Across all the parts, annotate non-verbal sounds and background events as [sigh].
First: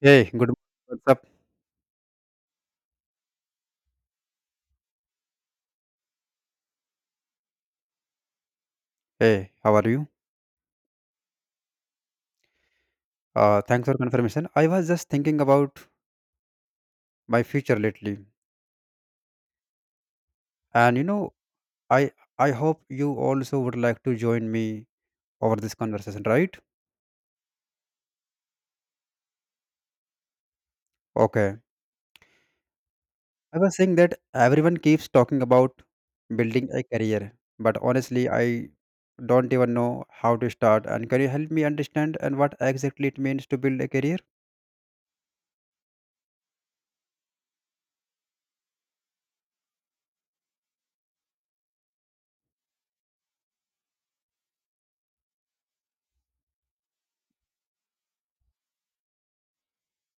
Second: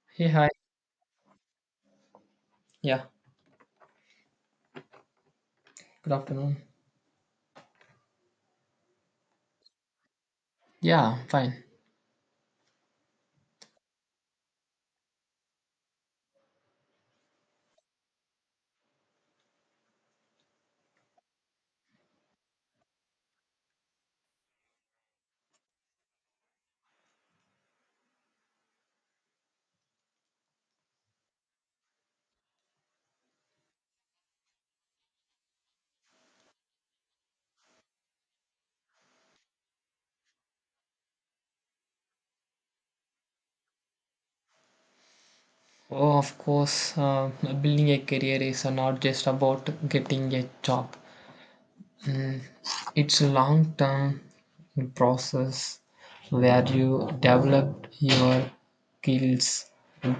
Hey, Hey, good. hi. Morning. What's up? Yeah, good afternoon. Hey, how are you? Yeah, I'm fine. Thanks for confirmation. I was just thinking about my future lately, and you know, I I hope you also would like to join me over this conversation, right? Okay. I was saying that everyone keeps talking about building a career, but honestly, I don't even know how to start. And can you help me understand and what exactly it means to build a career? Oh, of course, building a career is not just about getting a job. Mm, it's a long term process where you develop your skills,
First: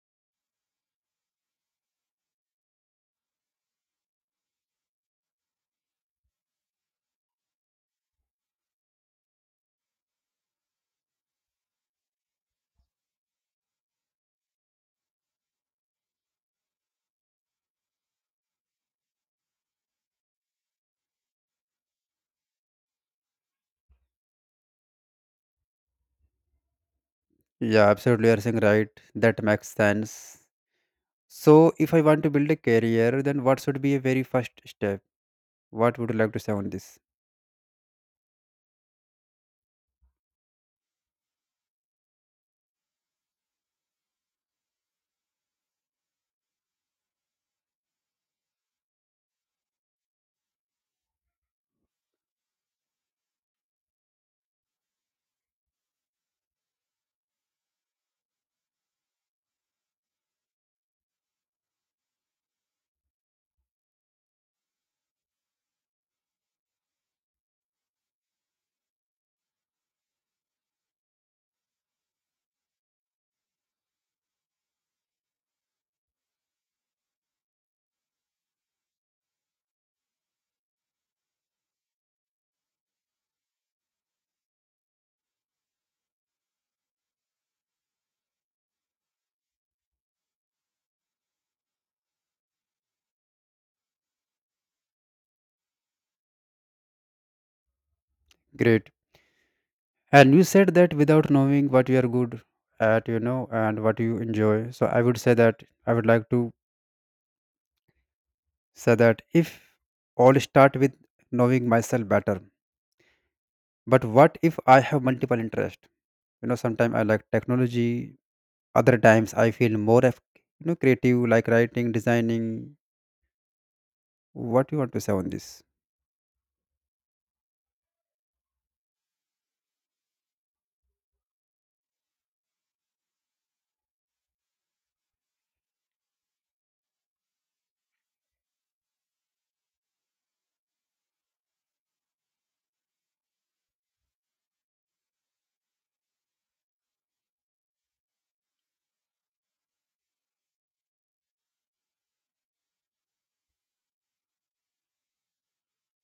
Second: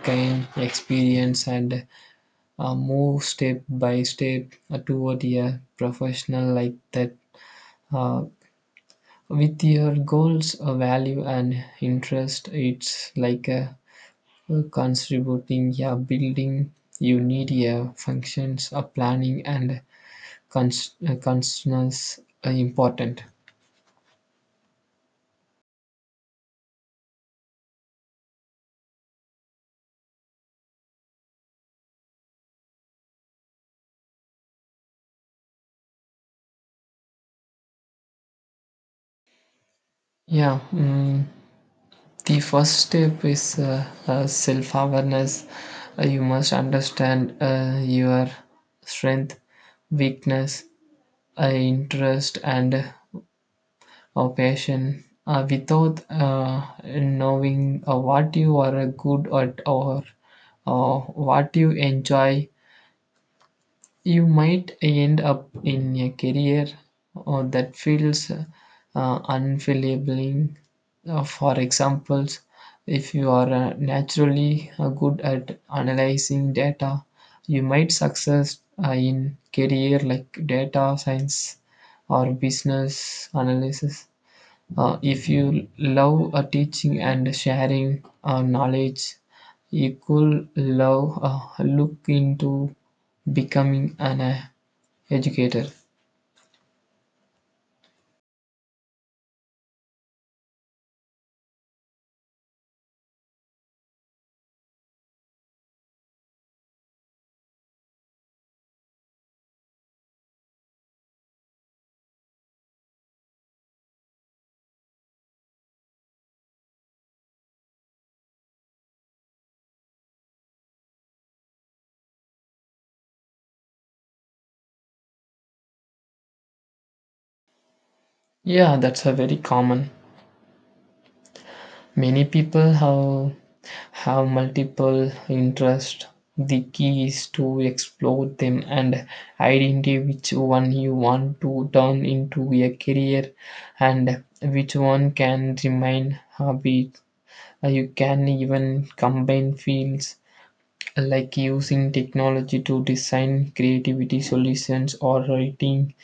gain experience, and move step by step toward a professional like that. Uh, with your goals, value, and interest, it's like a contributing yeah building you need a functions a planning and consciousness are important Yeah, absolutely. You're saying right. That makes sense. So, if I want to build a career, then what should be a very first step? What would you like to say on this? yeah mm, the first step is self-awareness. You must understand your strength weakness interest and passion without knowing what you are good at or what you enjoy you might end up in a career that feels unfulfilling. For example, if you are naturally good at analyzing data, you might success in career like data science or business analysis. If you love teaching and sharing knowledge, you could love look into becoming an educator. Great. And you said that without knowing what you are good at, you know, and what you enjoy. So, I would say that I would like to say that if all start with knowing myself better, but what if I have multiple interests? You know, sometimes I like technology, other times I feel more, of, you know, creative, like writing, designing. What you want to say on this? Yeah, that's a very common. Many people have multiple interests. The key is to explore them and identify which one you want to turn into a career and which one can remain hobby. You can even combine fields like using technology to design creativity solutions or writing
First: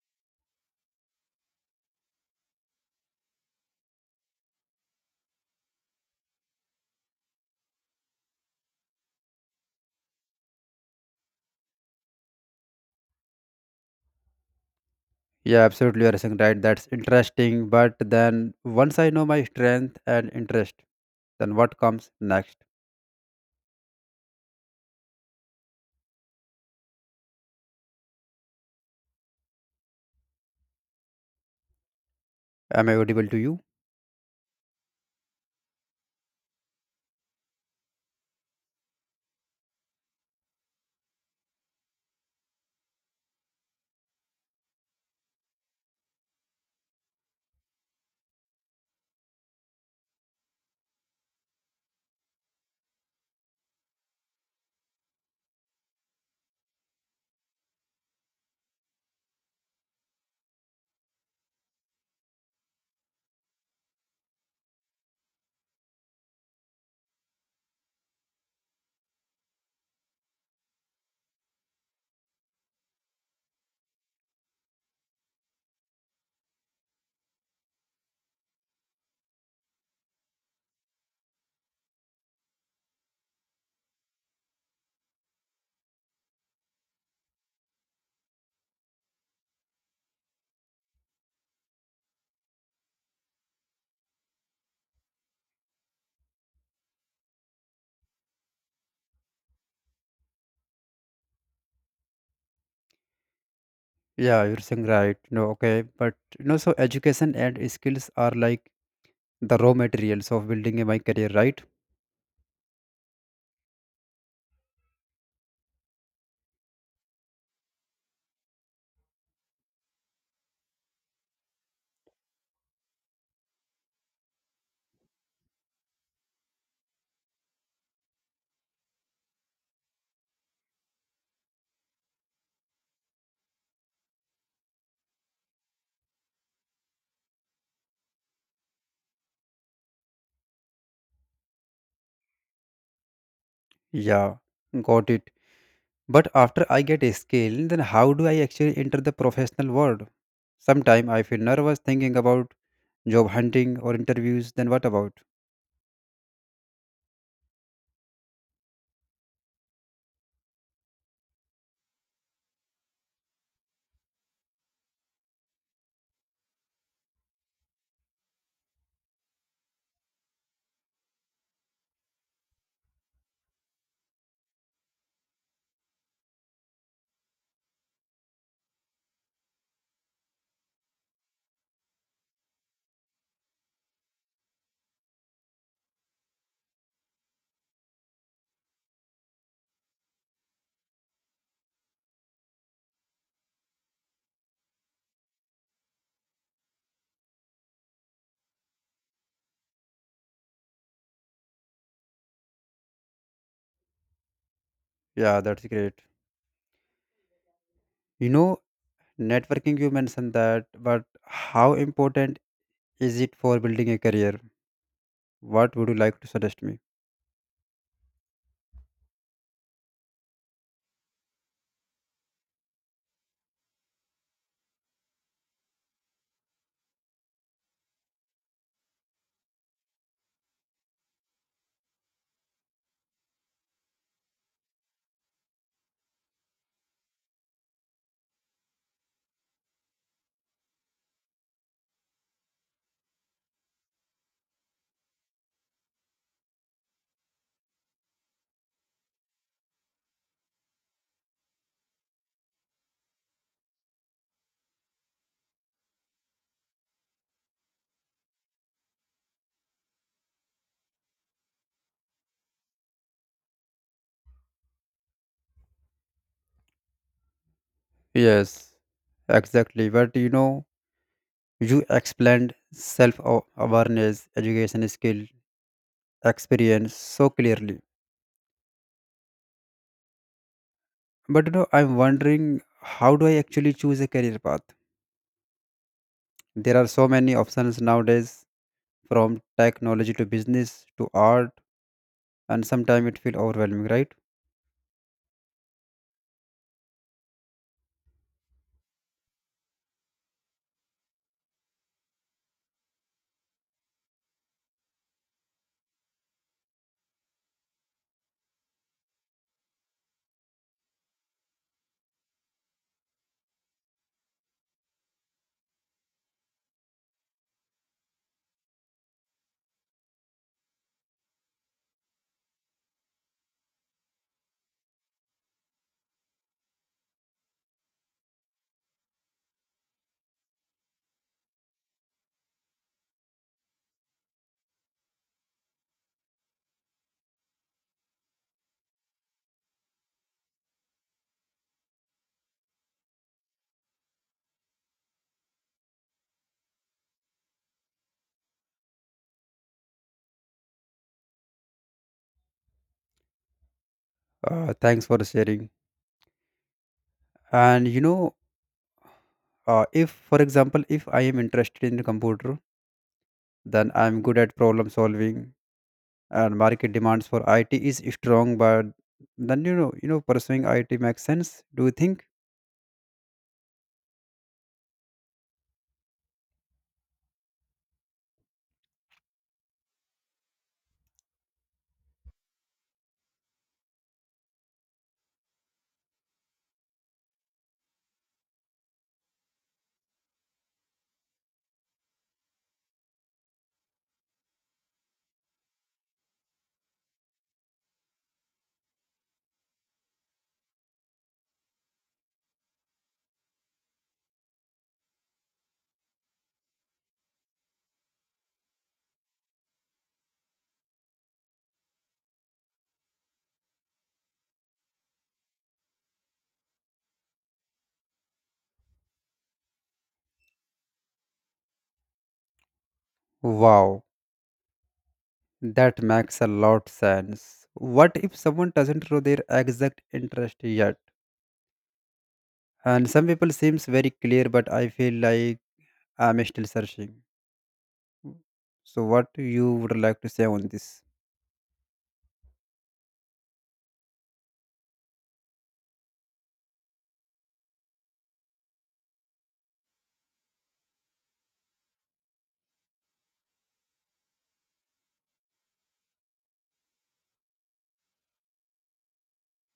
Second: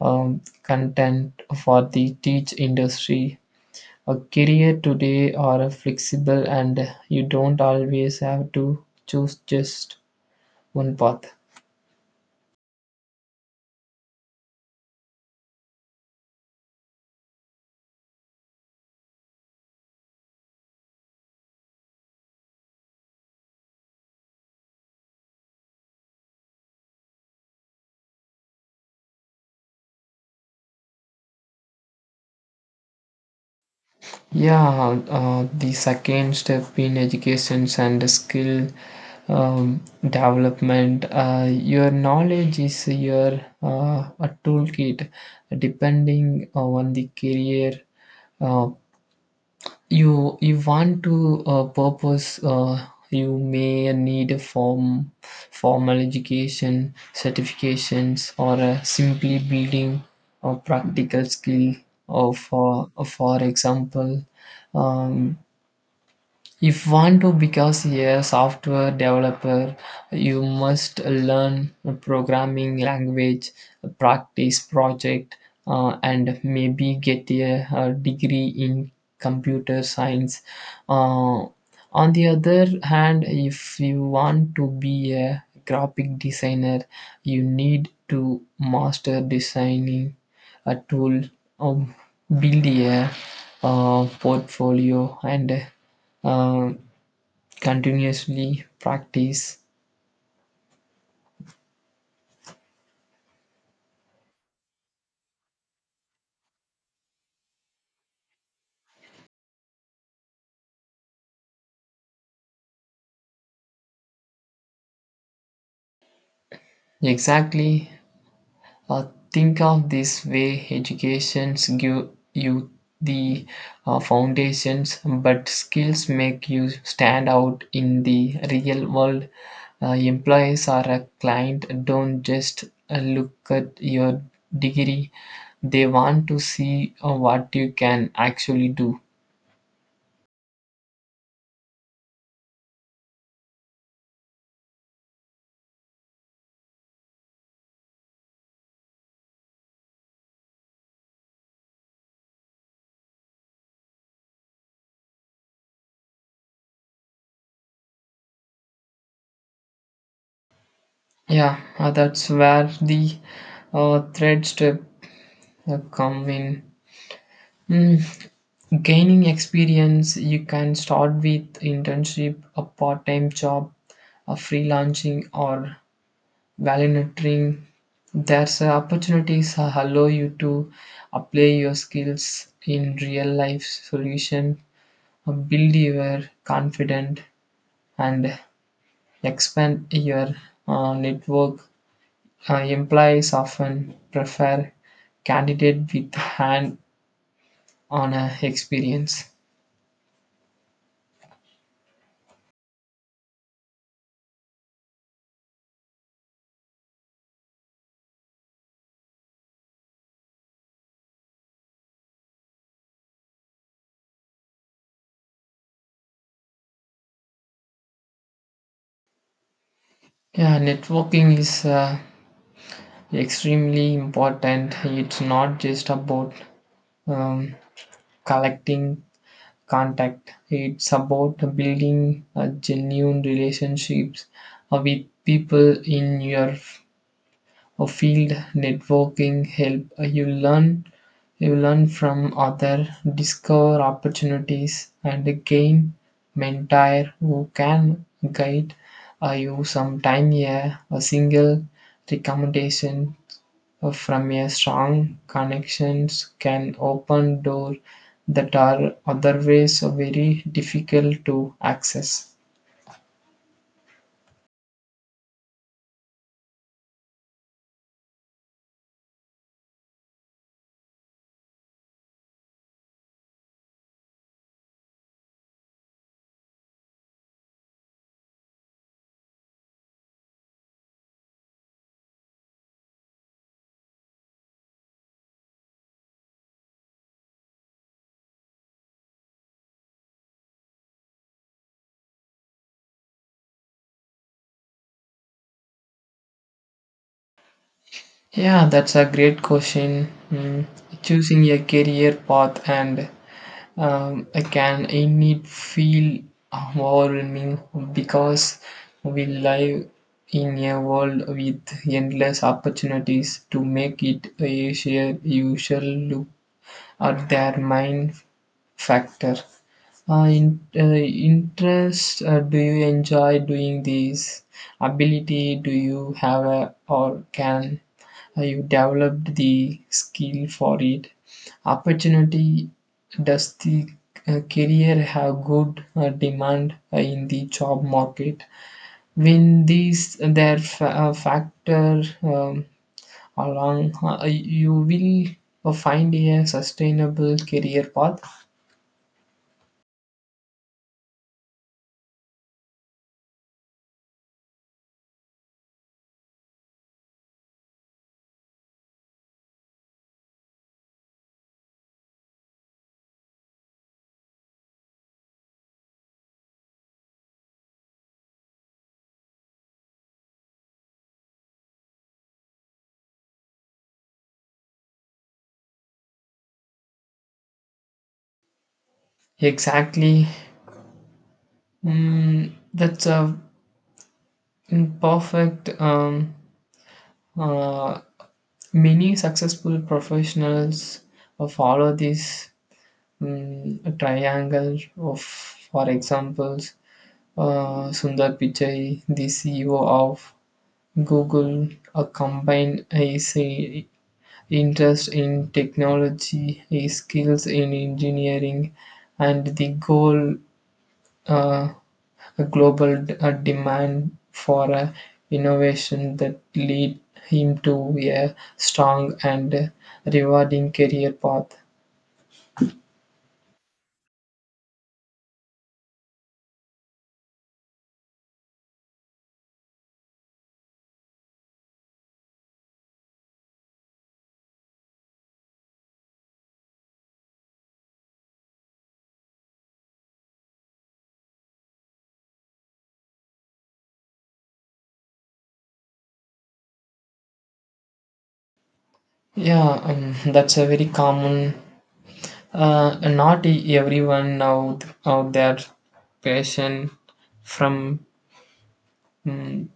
content for the teach industry. A career today are flexible and you don't always have to choose just one path. Yeah, absolutely. You're saying right. That's interesting. But then once I know my strength and interest, then what comes next? Am I audible to you? Yeah, the second step in education and skill um, development. Your knowledge is your a toolkit, depending on the career uh, you want to purpose, you may need a formal education certifications or simply building a practical skill or for example, um, if want to become a software developer, you must learn a programming language, practice project, and maybe get a degree in computer science. Uh, on the other hand, if you want to be a graphic designer, you need to master designing a tool, um, build a portfolio, and um, continuously practice. Yeah, you're saying right. No, okay. But you know, so education and skills are like the raw materials of building my career, right? Exactly. Uh, think of this way: educations give you the foundations, but skills make you stand out in the real world. Employees or a client don't just look at your degree, they want to see what you can actually do. Yeah, got it. But after I get a skill, then how do I actually enter the professional world? Sometime I feel nervous thinking about job hunting or interviews. Then what about? Yeah, that's where the thread step come in. Mm, gaining experience, you can start with internship, a part-time job, a freelancing, or volunteering. There's opportunities that allow you to apply your skills in real-life solution, build your confidence, and expand your network. Employees often prefer candidate with hand-on experience. Yeah, that's great. You know, networking you mentioned that, but how important is it for building a career? What would you like to suggest me? Yeah, networking is extremely important. It's not just about um, collecting contact. It's about building genuine relationships with people in your or field. Networking help you learn from others, discover opportunities and gain mentor who can guide you. Sometime a single recommendation from a strong connections can open door that are otherwise very difficult to access. Yes, exactly, but you know, you explained self awareness, education, skill, experience so clearly, but you know, I'm wondering how do I actually choose a career path? There are so many options nowadays, from technology to business to art, and sometimes it feels overwhelming, right? Yeah, that's a great question. Mm, choosing a career path and I can indeed feel overwhelming because we live in a world with endless opportunities. To make it a you usual look at their mind factor. Uh, interest, do you enjoy doing these? Ability, do you have a, or can you develop the skill for it? Opportunity, does the career have good demand in the job market? When these factor along, you will find a sustainable career path. Thanks for sharing. And you know, if for example if I am interested in the computer, then I am good at problem solving and market demands for it is strong, but then you know pursuing it makes sense, do you think? Exactly. Mm, that's a perfect. Uh, many successful professionals follow this triangle of, for examples, Sundar Pichai, the CEO of Google, a combined his interest in technology, his skills in engineering, and the goal, uh, a global a demand for innovation that lead him to a strong and rewarding career path. Wow, that makes a lot sense. What if someone doesn't know their exact interest yet, and some people seems very clear but I feel like I'm still searching? So what you would like to say on this? Yeah, that's a very common. Not everyone now out there passion from mm.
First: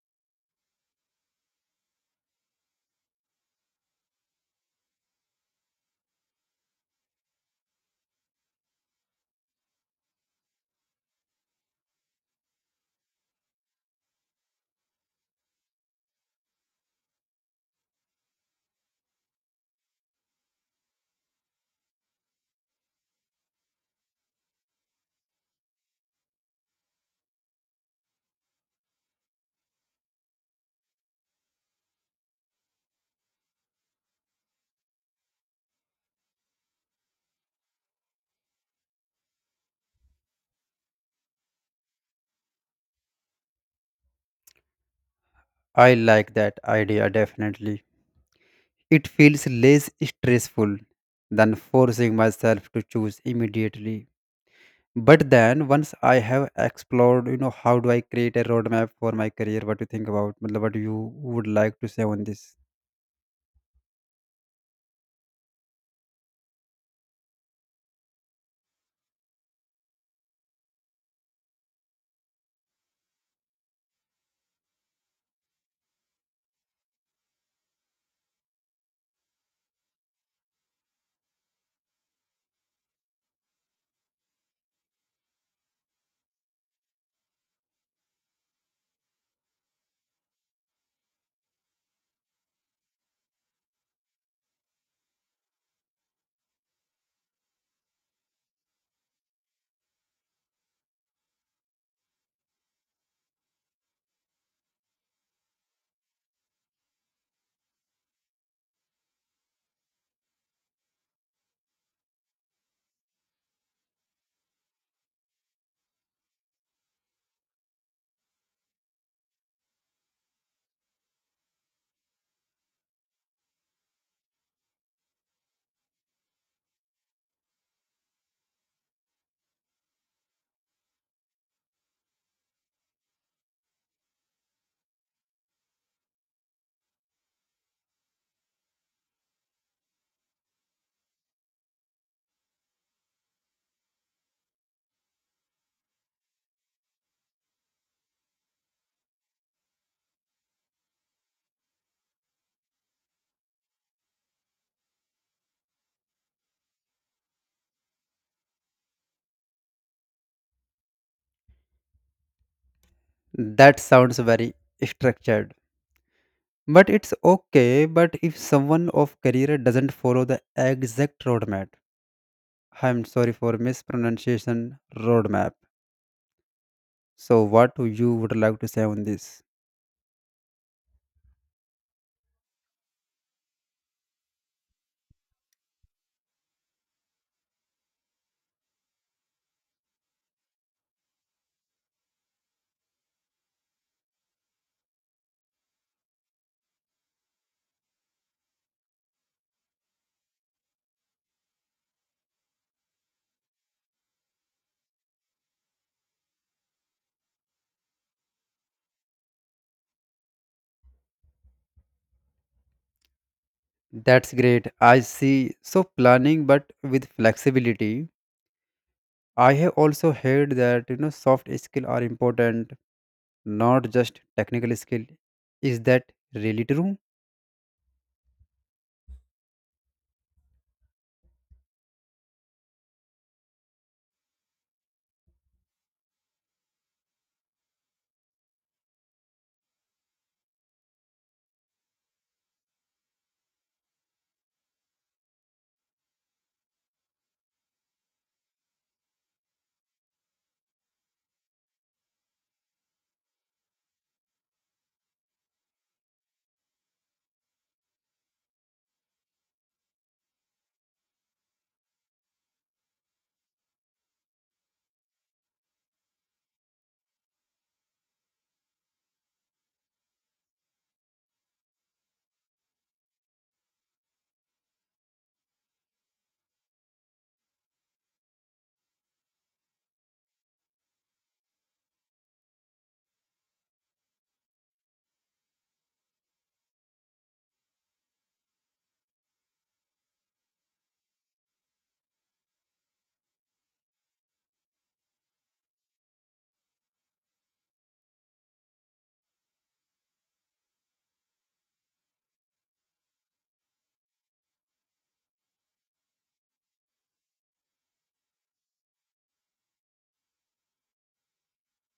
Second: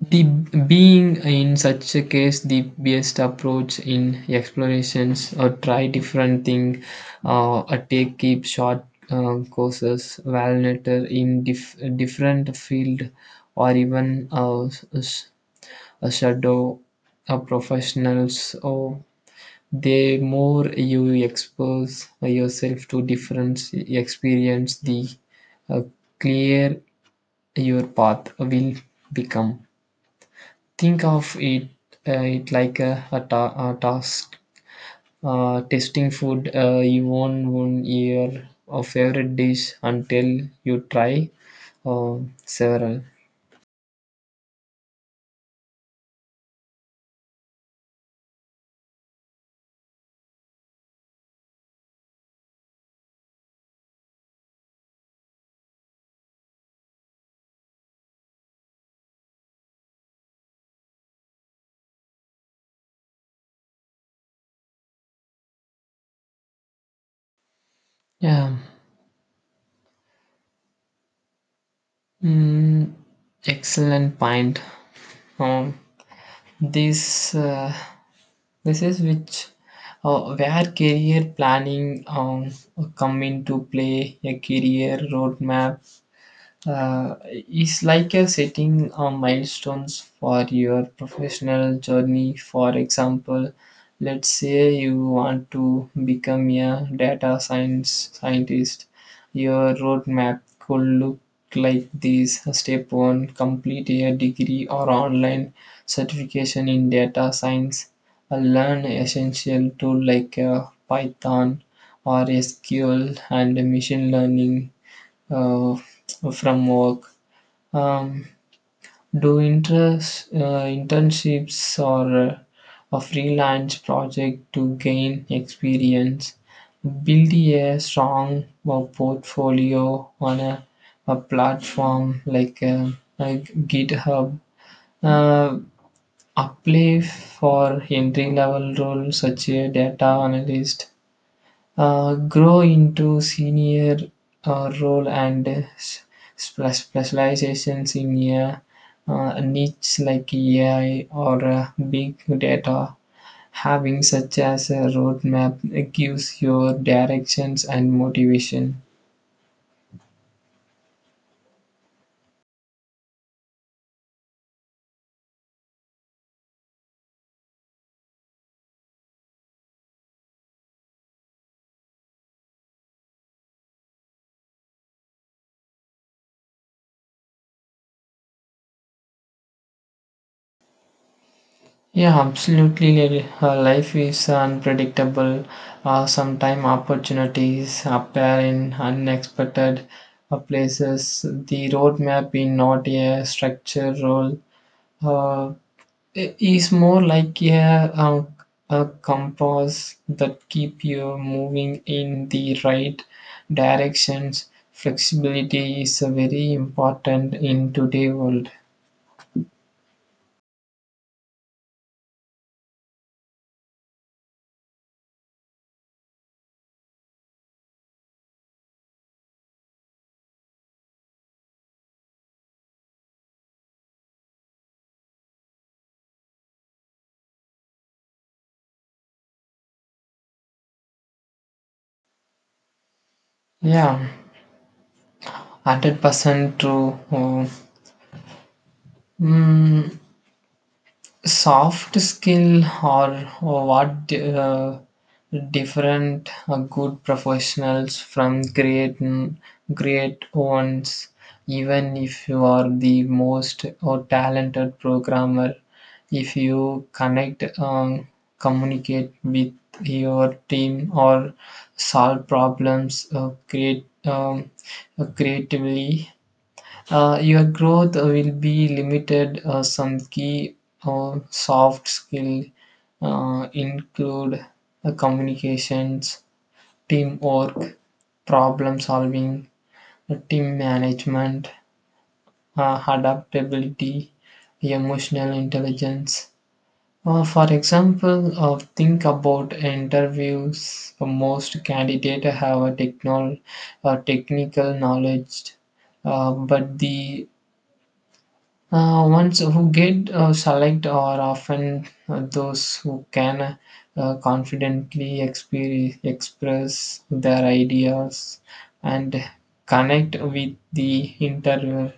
The being in such a case the best approach in explorations or try different thing, or take keep short courses validator in different field or even a shadow professionals. Or the more you expose yourself to different experience the uh, clear your path will become. Think of it, uh, it like a task. Testing food, you want one year of favorite dish until you try uh, several. I like that idea, definitely. It feels less stressful than forcing myself to choose immediately. But then once I have explored, you know, how do I create a roadmap for my career? What do you think about? मतलब, what you would like to say on this? Yeah. Mm, excellent point. Um, this uh, this is which where career planning come into play. A career roadmap uh, is like a setting milestones for your professional journey. For example, let's say you want to become a data science scientist. Your roadmap could look like this: Step one, complete a degree or online certification in data science. Learn essential tool like Python or SQL and machine learning uh, from work. Um, do interest, internships or a freelance project to gain experience, build a strong portfolio on a platform like GitHub. Uh, apply for entry level roles such as data analyst, grow into senior role and specializations in a niche like AI or big data. Having such as a roadmap gives your directions and motivation. That sounds very structured. But it's okay, but if someone of career doesn't follow the exact roadmap, I'm sorry for mispronunciation roadmap. So what do you would like to say on this? Yeah, absolutely. Life is unpredictable. Sometimes opportunities appear in unexpected places. The roadmap is not a structured role, uh, is more like a, a compass that keep you moving in the right directions. Flexibility is a very important in today world. That's great. I see. So planning, but with flexibility. I have also heard that you know soft skill are important, not just technical skill. Is that really true? Yeah, 100% true. Mm, soft skill or what different good professionals from great ones. Even if you are the most or talented programmer, if you connect communicate with your team or solve problems, create creatively, your growth will be limited. Some key soft skill include communications, teamwork, problem solving, team management, adaptability, emotional intelligence. For example, think about interviews. Most candidates have a technical knowledge, but the ones who get select are often those who can confidently express their ideas and connect with the interviewer.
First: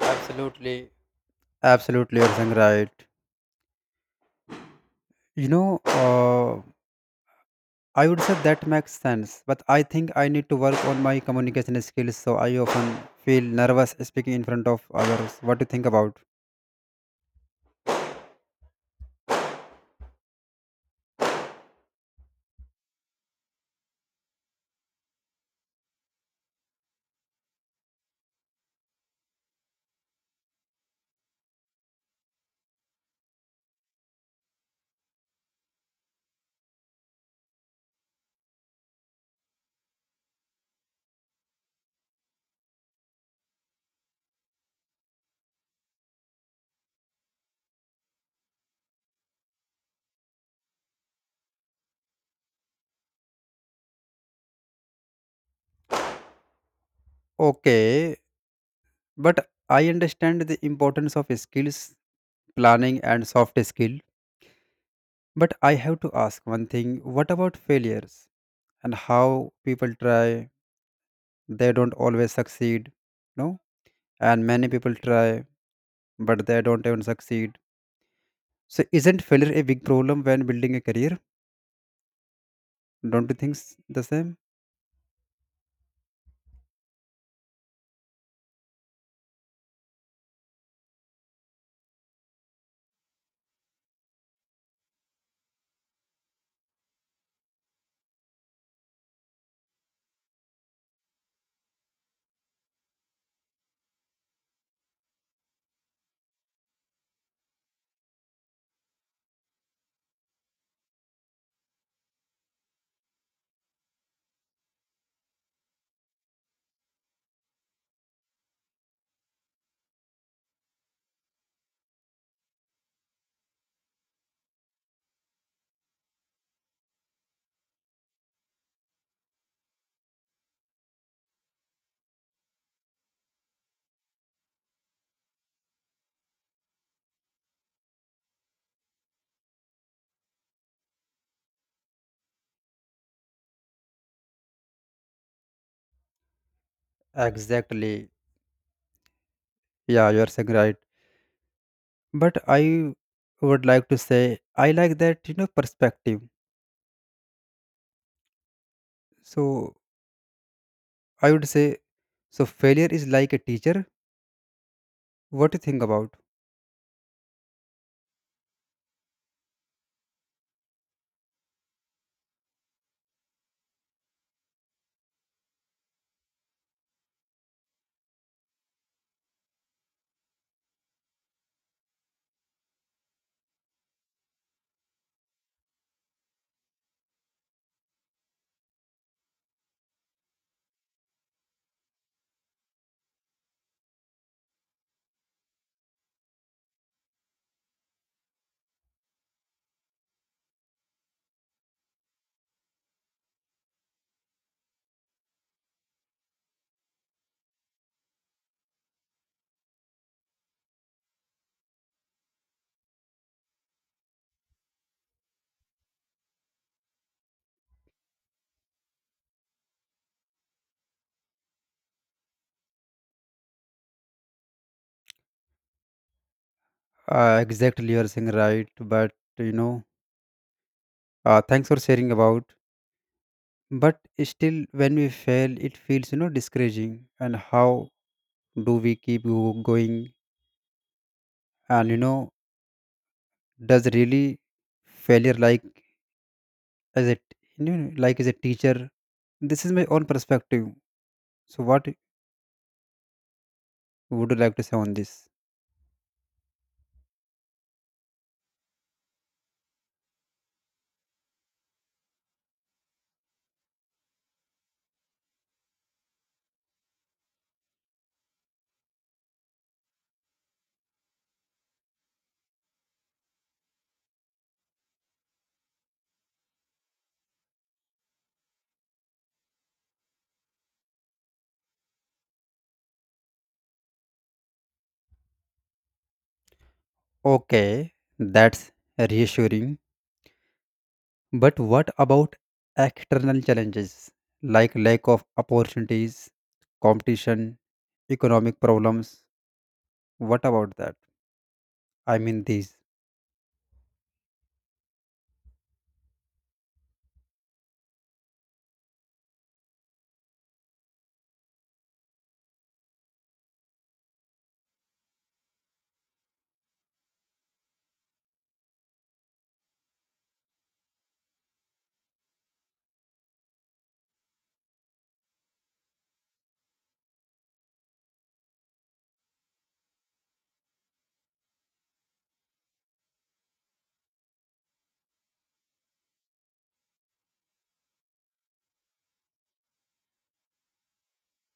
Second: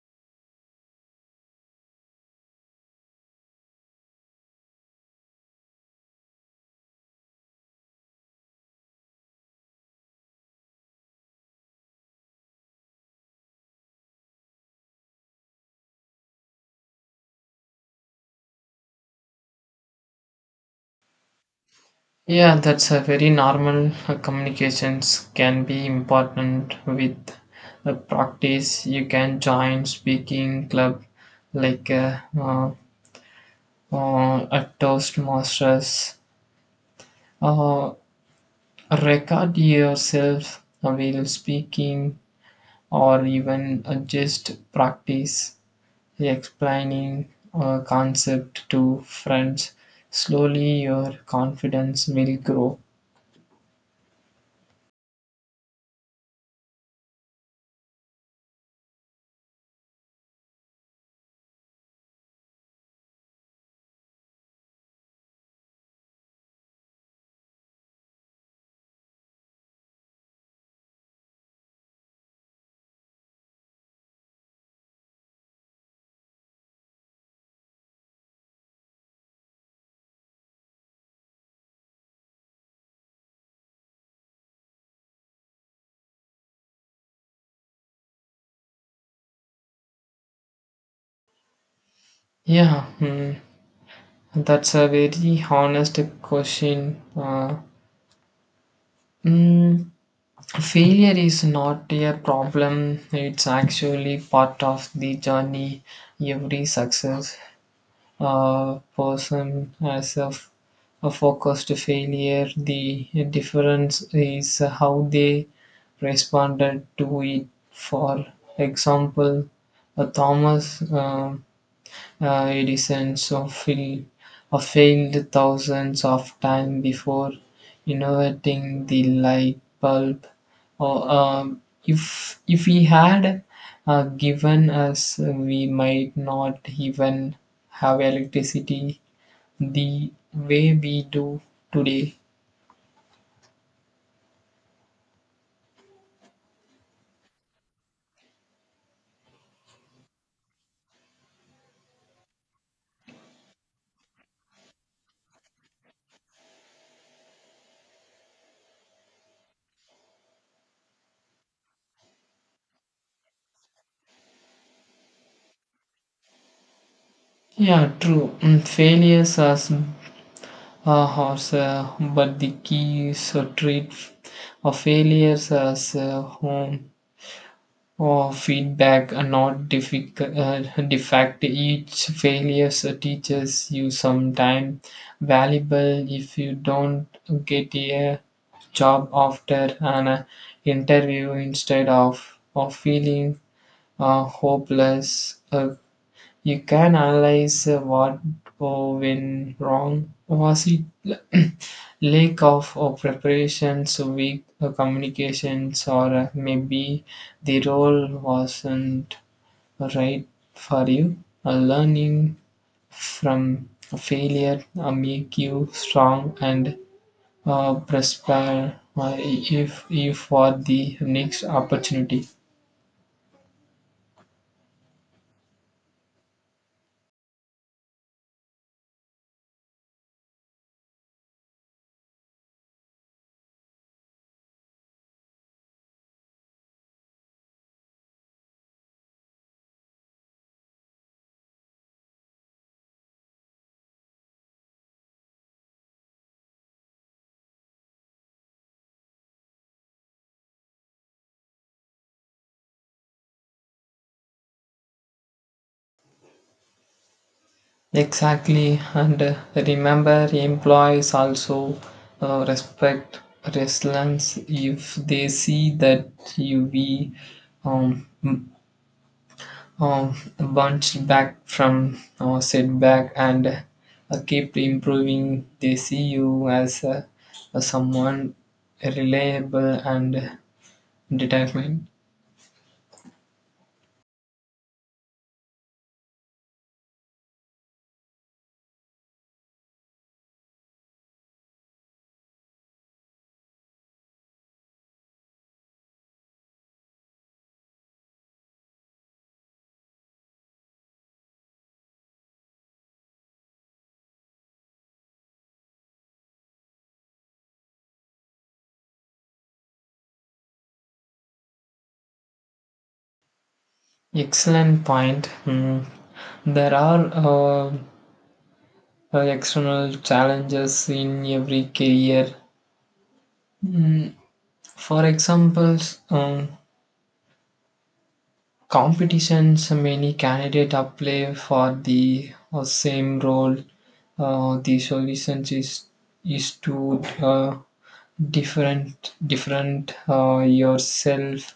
Absolutely. Absolutely, you're saying right. You know, uh, I would say that makes sense, but I think I need to work on my communication skills. So I often feel nervous speaking in front of others. What do you think about? Yeah, that's a very normal. Communications can be important with practice. You can join speaking club like at Toastmasters. Uh, Record yourself while speaking or even just practice explaining a concept to friends. Slowly your confidence will grow. Okay, but I understand the importance of skills, planning and soft skill, but I have to ask one thing: what about failures, and how people try, they don't always succeed? No, and many people try but they don't even succeed, so isn't failure a big problem when building a career? Don't you think the same? Yeah, hmm, that's a very honest question. Mm, failure is not a problem, it's actually part of the journey. Every success person as a focused failure. The difference is how they responded to it. For example, Thomas. Uh, it of fail, of failed thousands of times before innovating the light bulb. Or if he had given us, we might not even have electricity the way we do today. Exactly, yeah, you are saying right, but I would like to say I like that, you know, perspective. So I would say, so failure is like a teacher, what do you think about? Yeah, true. Mm, failures are horse, but the key is to treat failures as home or feedback are not difficult, the fact each failures teaches you some time valuable. If you don't get a job after an interview, instead of feeling hopeless, you can analyze what oh, went wrong. Was it [clears throat] lack of preparations, weak communications, or maybe the role wasn't right for you? Learning from failure make you strong and prosper if for the next opportunity. Exactly, you are saying right, but you know, thanks for sharing about. But still, when we fail, it feels you know discouraging. And how do we keep going? And you know, does really failure like as a, you know, like as a teacher? This is my own perspective. So, what would you like to say on this? Exactly, and remember, employees also respect resilience. If they see that you be um, m- bounced back from setback and keep improving, they see you as someone reliable and determined. Okay, that's reassuring. But what about external challenges like lack of opportunities, competition, economic problems? What about that? I mean, these. Excellent point. Mm. There are external challenges in every career. Mm, for example, um, competitions many candidates apply for the same role. The solution is to different yourself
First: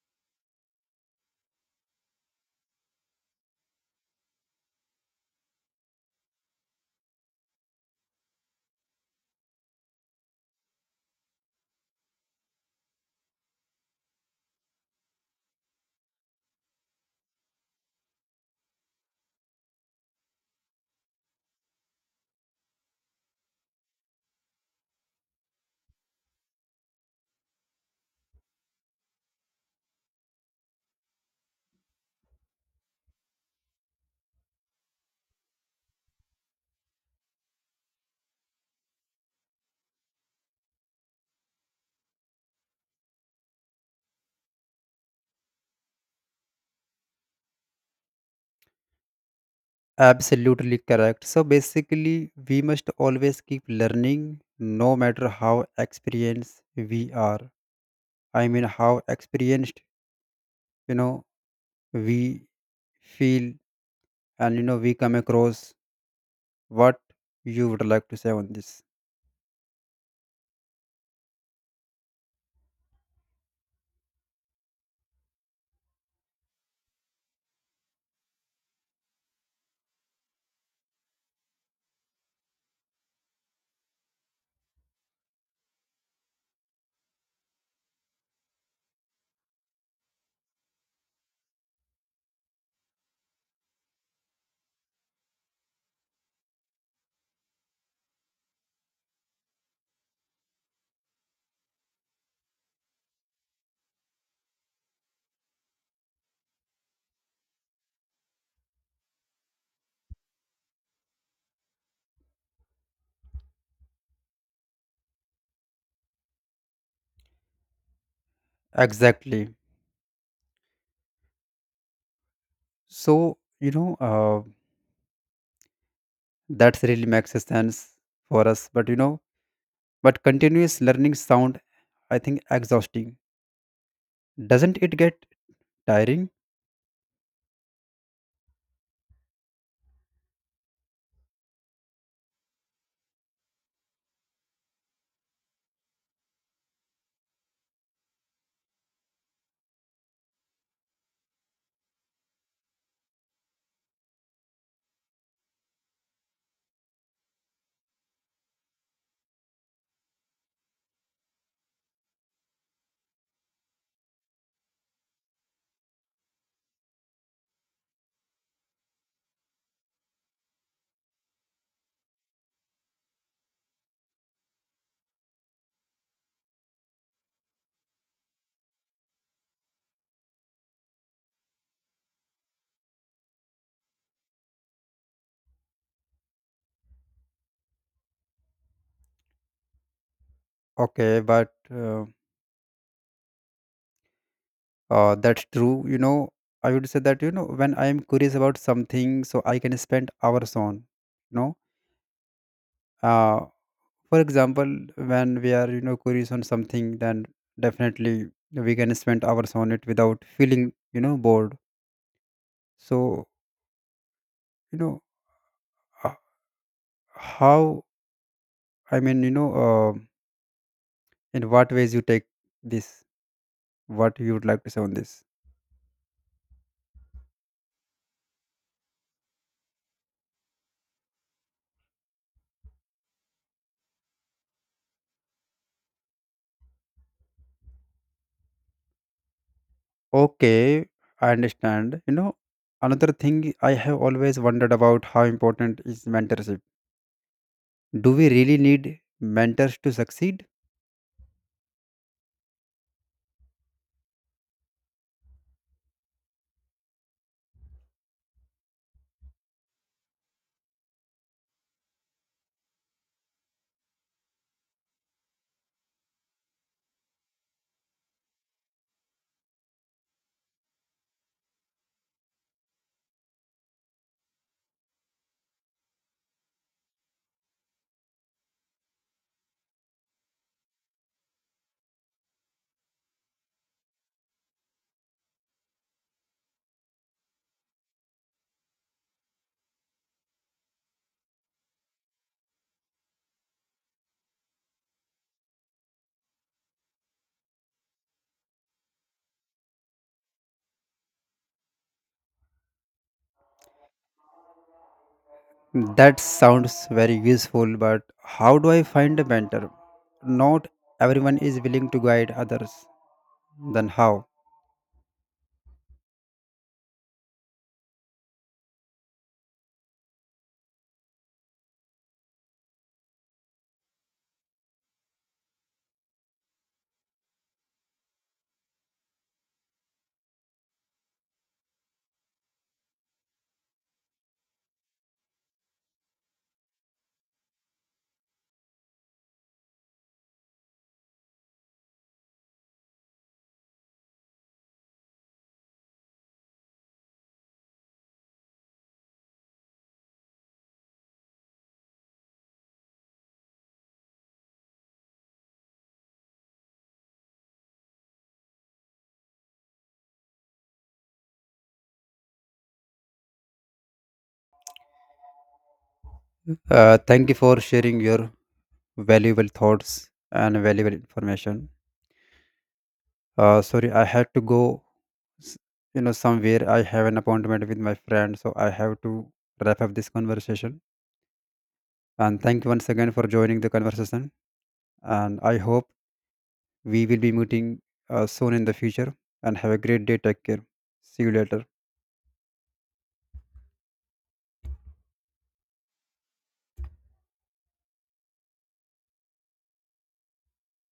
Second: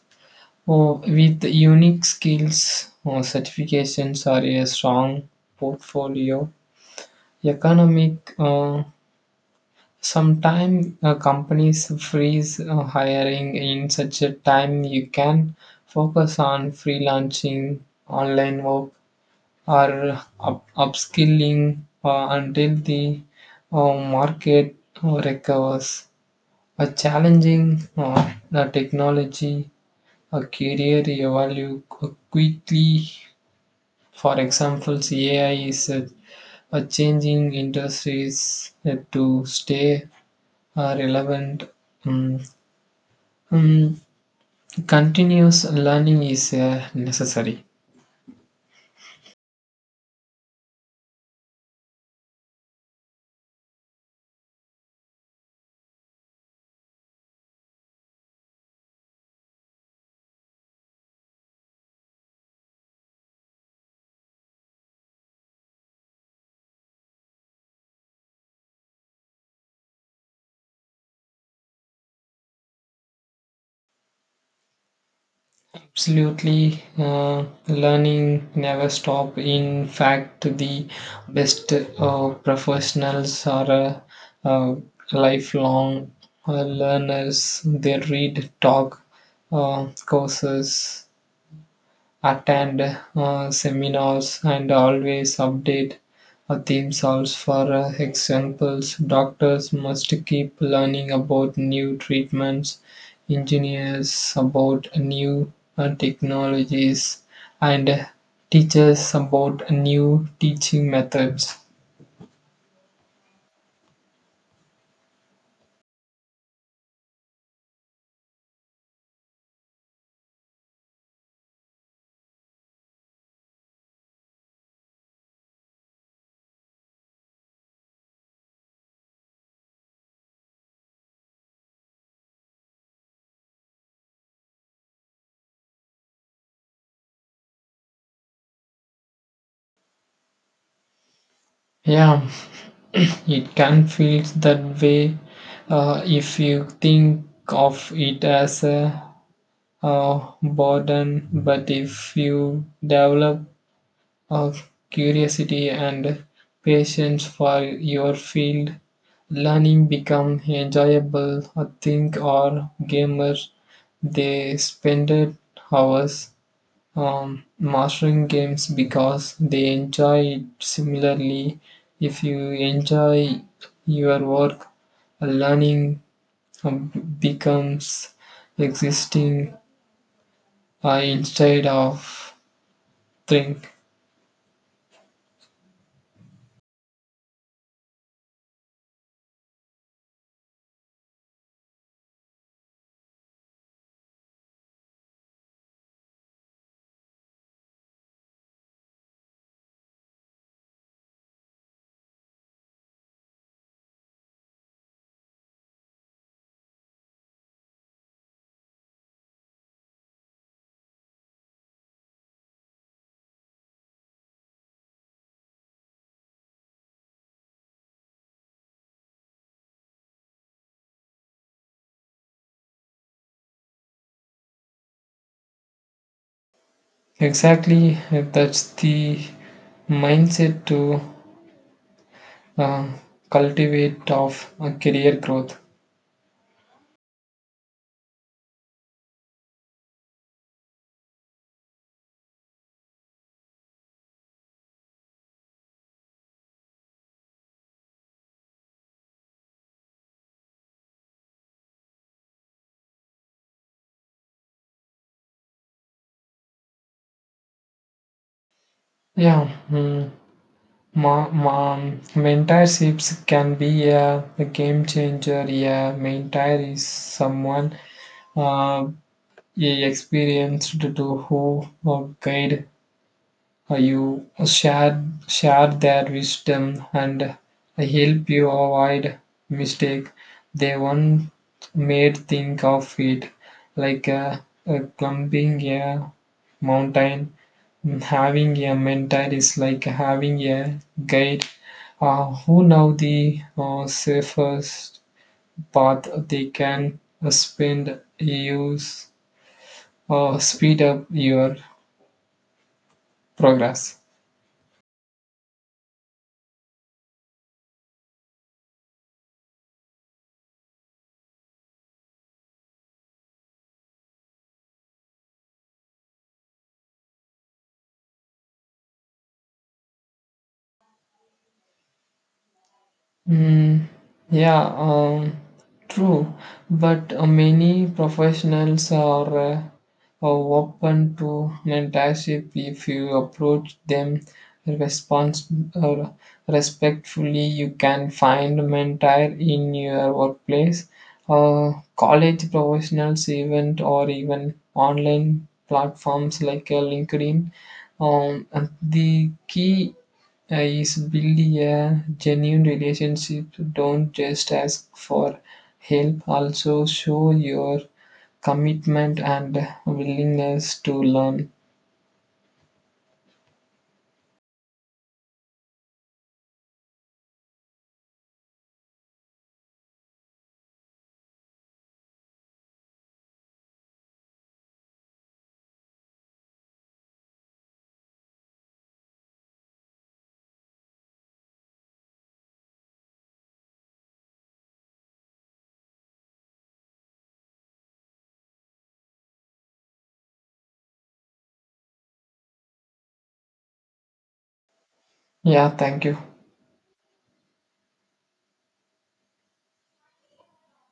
or with unique skills or certifications or a strong portfolio. Economic, sometimes companies freeze hiring. In such a time you can focus on freelancing, online work, or upskilling until the market recovers. A challenging, the technology, a career evolve quickly. For example, AI is a changing industries. Uh, to stay are relevant, um, um, continuous learning is necessary. Absolutely correct. So basically, we must always keep learning no matter how experienced we are. I mean, how experienced, you know, we feel and, you know, we come across what you would like to say on this. Absolutely, learning never stop. In fact, the best professionals are uh, lifelong learners. They read, talk, courses, attend seminars and always update themselves. For examples, doctors must keep learning about new treatments, engineers about new technologies, and teachers about new teaching methods. Exactly. So, that's really makes sense for us. But you know, but continuous learning sound I think exhausting. Doesn't it get tiring? Yeah, it can feel that way, if you think of it as a boredom. But if you develop a curiosity and patience for your field, learning become enjoyable. I think or gamers they spend hours mastering games because they enjoy it. Similarly, if you enjoy your work, learning um, becomes existing I instead of think. Okay, but that's true. You know, I would say that you know when I am curious about something, so I can spend hours on. You know, uh, for example, when we are you know curious on something, then definitely we can spend hours on it without feeling you know bored. So you know uh, how I mean you know. Uh, in what ways you take this, what you would like to say on this? Exactly, that's the mindset to uh, cultivate of career growth. Okay, I understand, you know, another thing I have always wondered about: how important is mentorship? Do we really need mentors to succeed? Yeah mm, ma- ma- mentorships can be a game changer. Yeah, mentor is someone uh, experienced to who guide you, share share their wisdom and help you avoid mistake they once made. Think of it like climbing a mountain. Mm, having a mentor is like having a guide who know the safest path. They can spend use or speed up your progress. That sounds very useful, but how do I find a mentor? Not everyone is willing to guide others, then how? Mm, yeah, true. But many professionals are open to mentorship if you approach them respons- uh, respectfully. You can find a mentor in your workplace, college professionals event, or even online platforms like LinkedIn. And the key is building a genuine relationship. Don't just ask for help, also show your commitment and willingness to learn. Thank you for sharing your valuable thoughts and valuable information. Uh, sorry, I have to go s- you know somewhere, I have an appointment with my friend so I have to wrap up this conversation. And thank you once again for joining the conversation, and I hope we will be meeting soon in the future. And have a great day, take care, see you later. Yeah, thank you.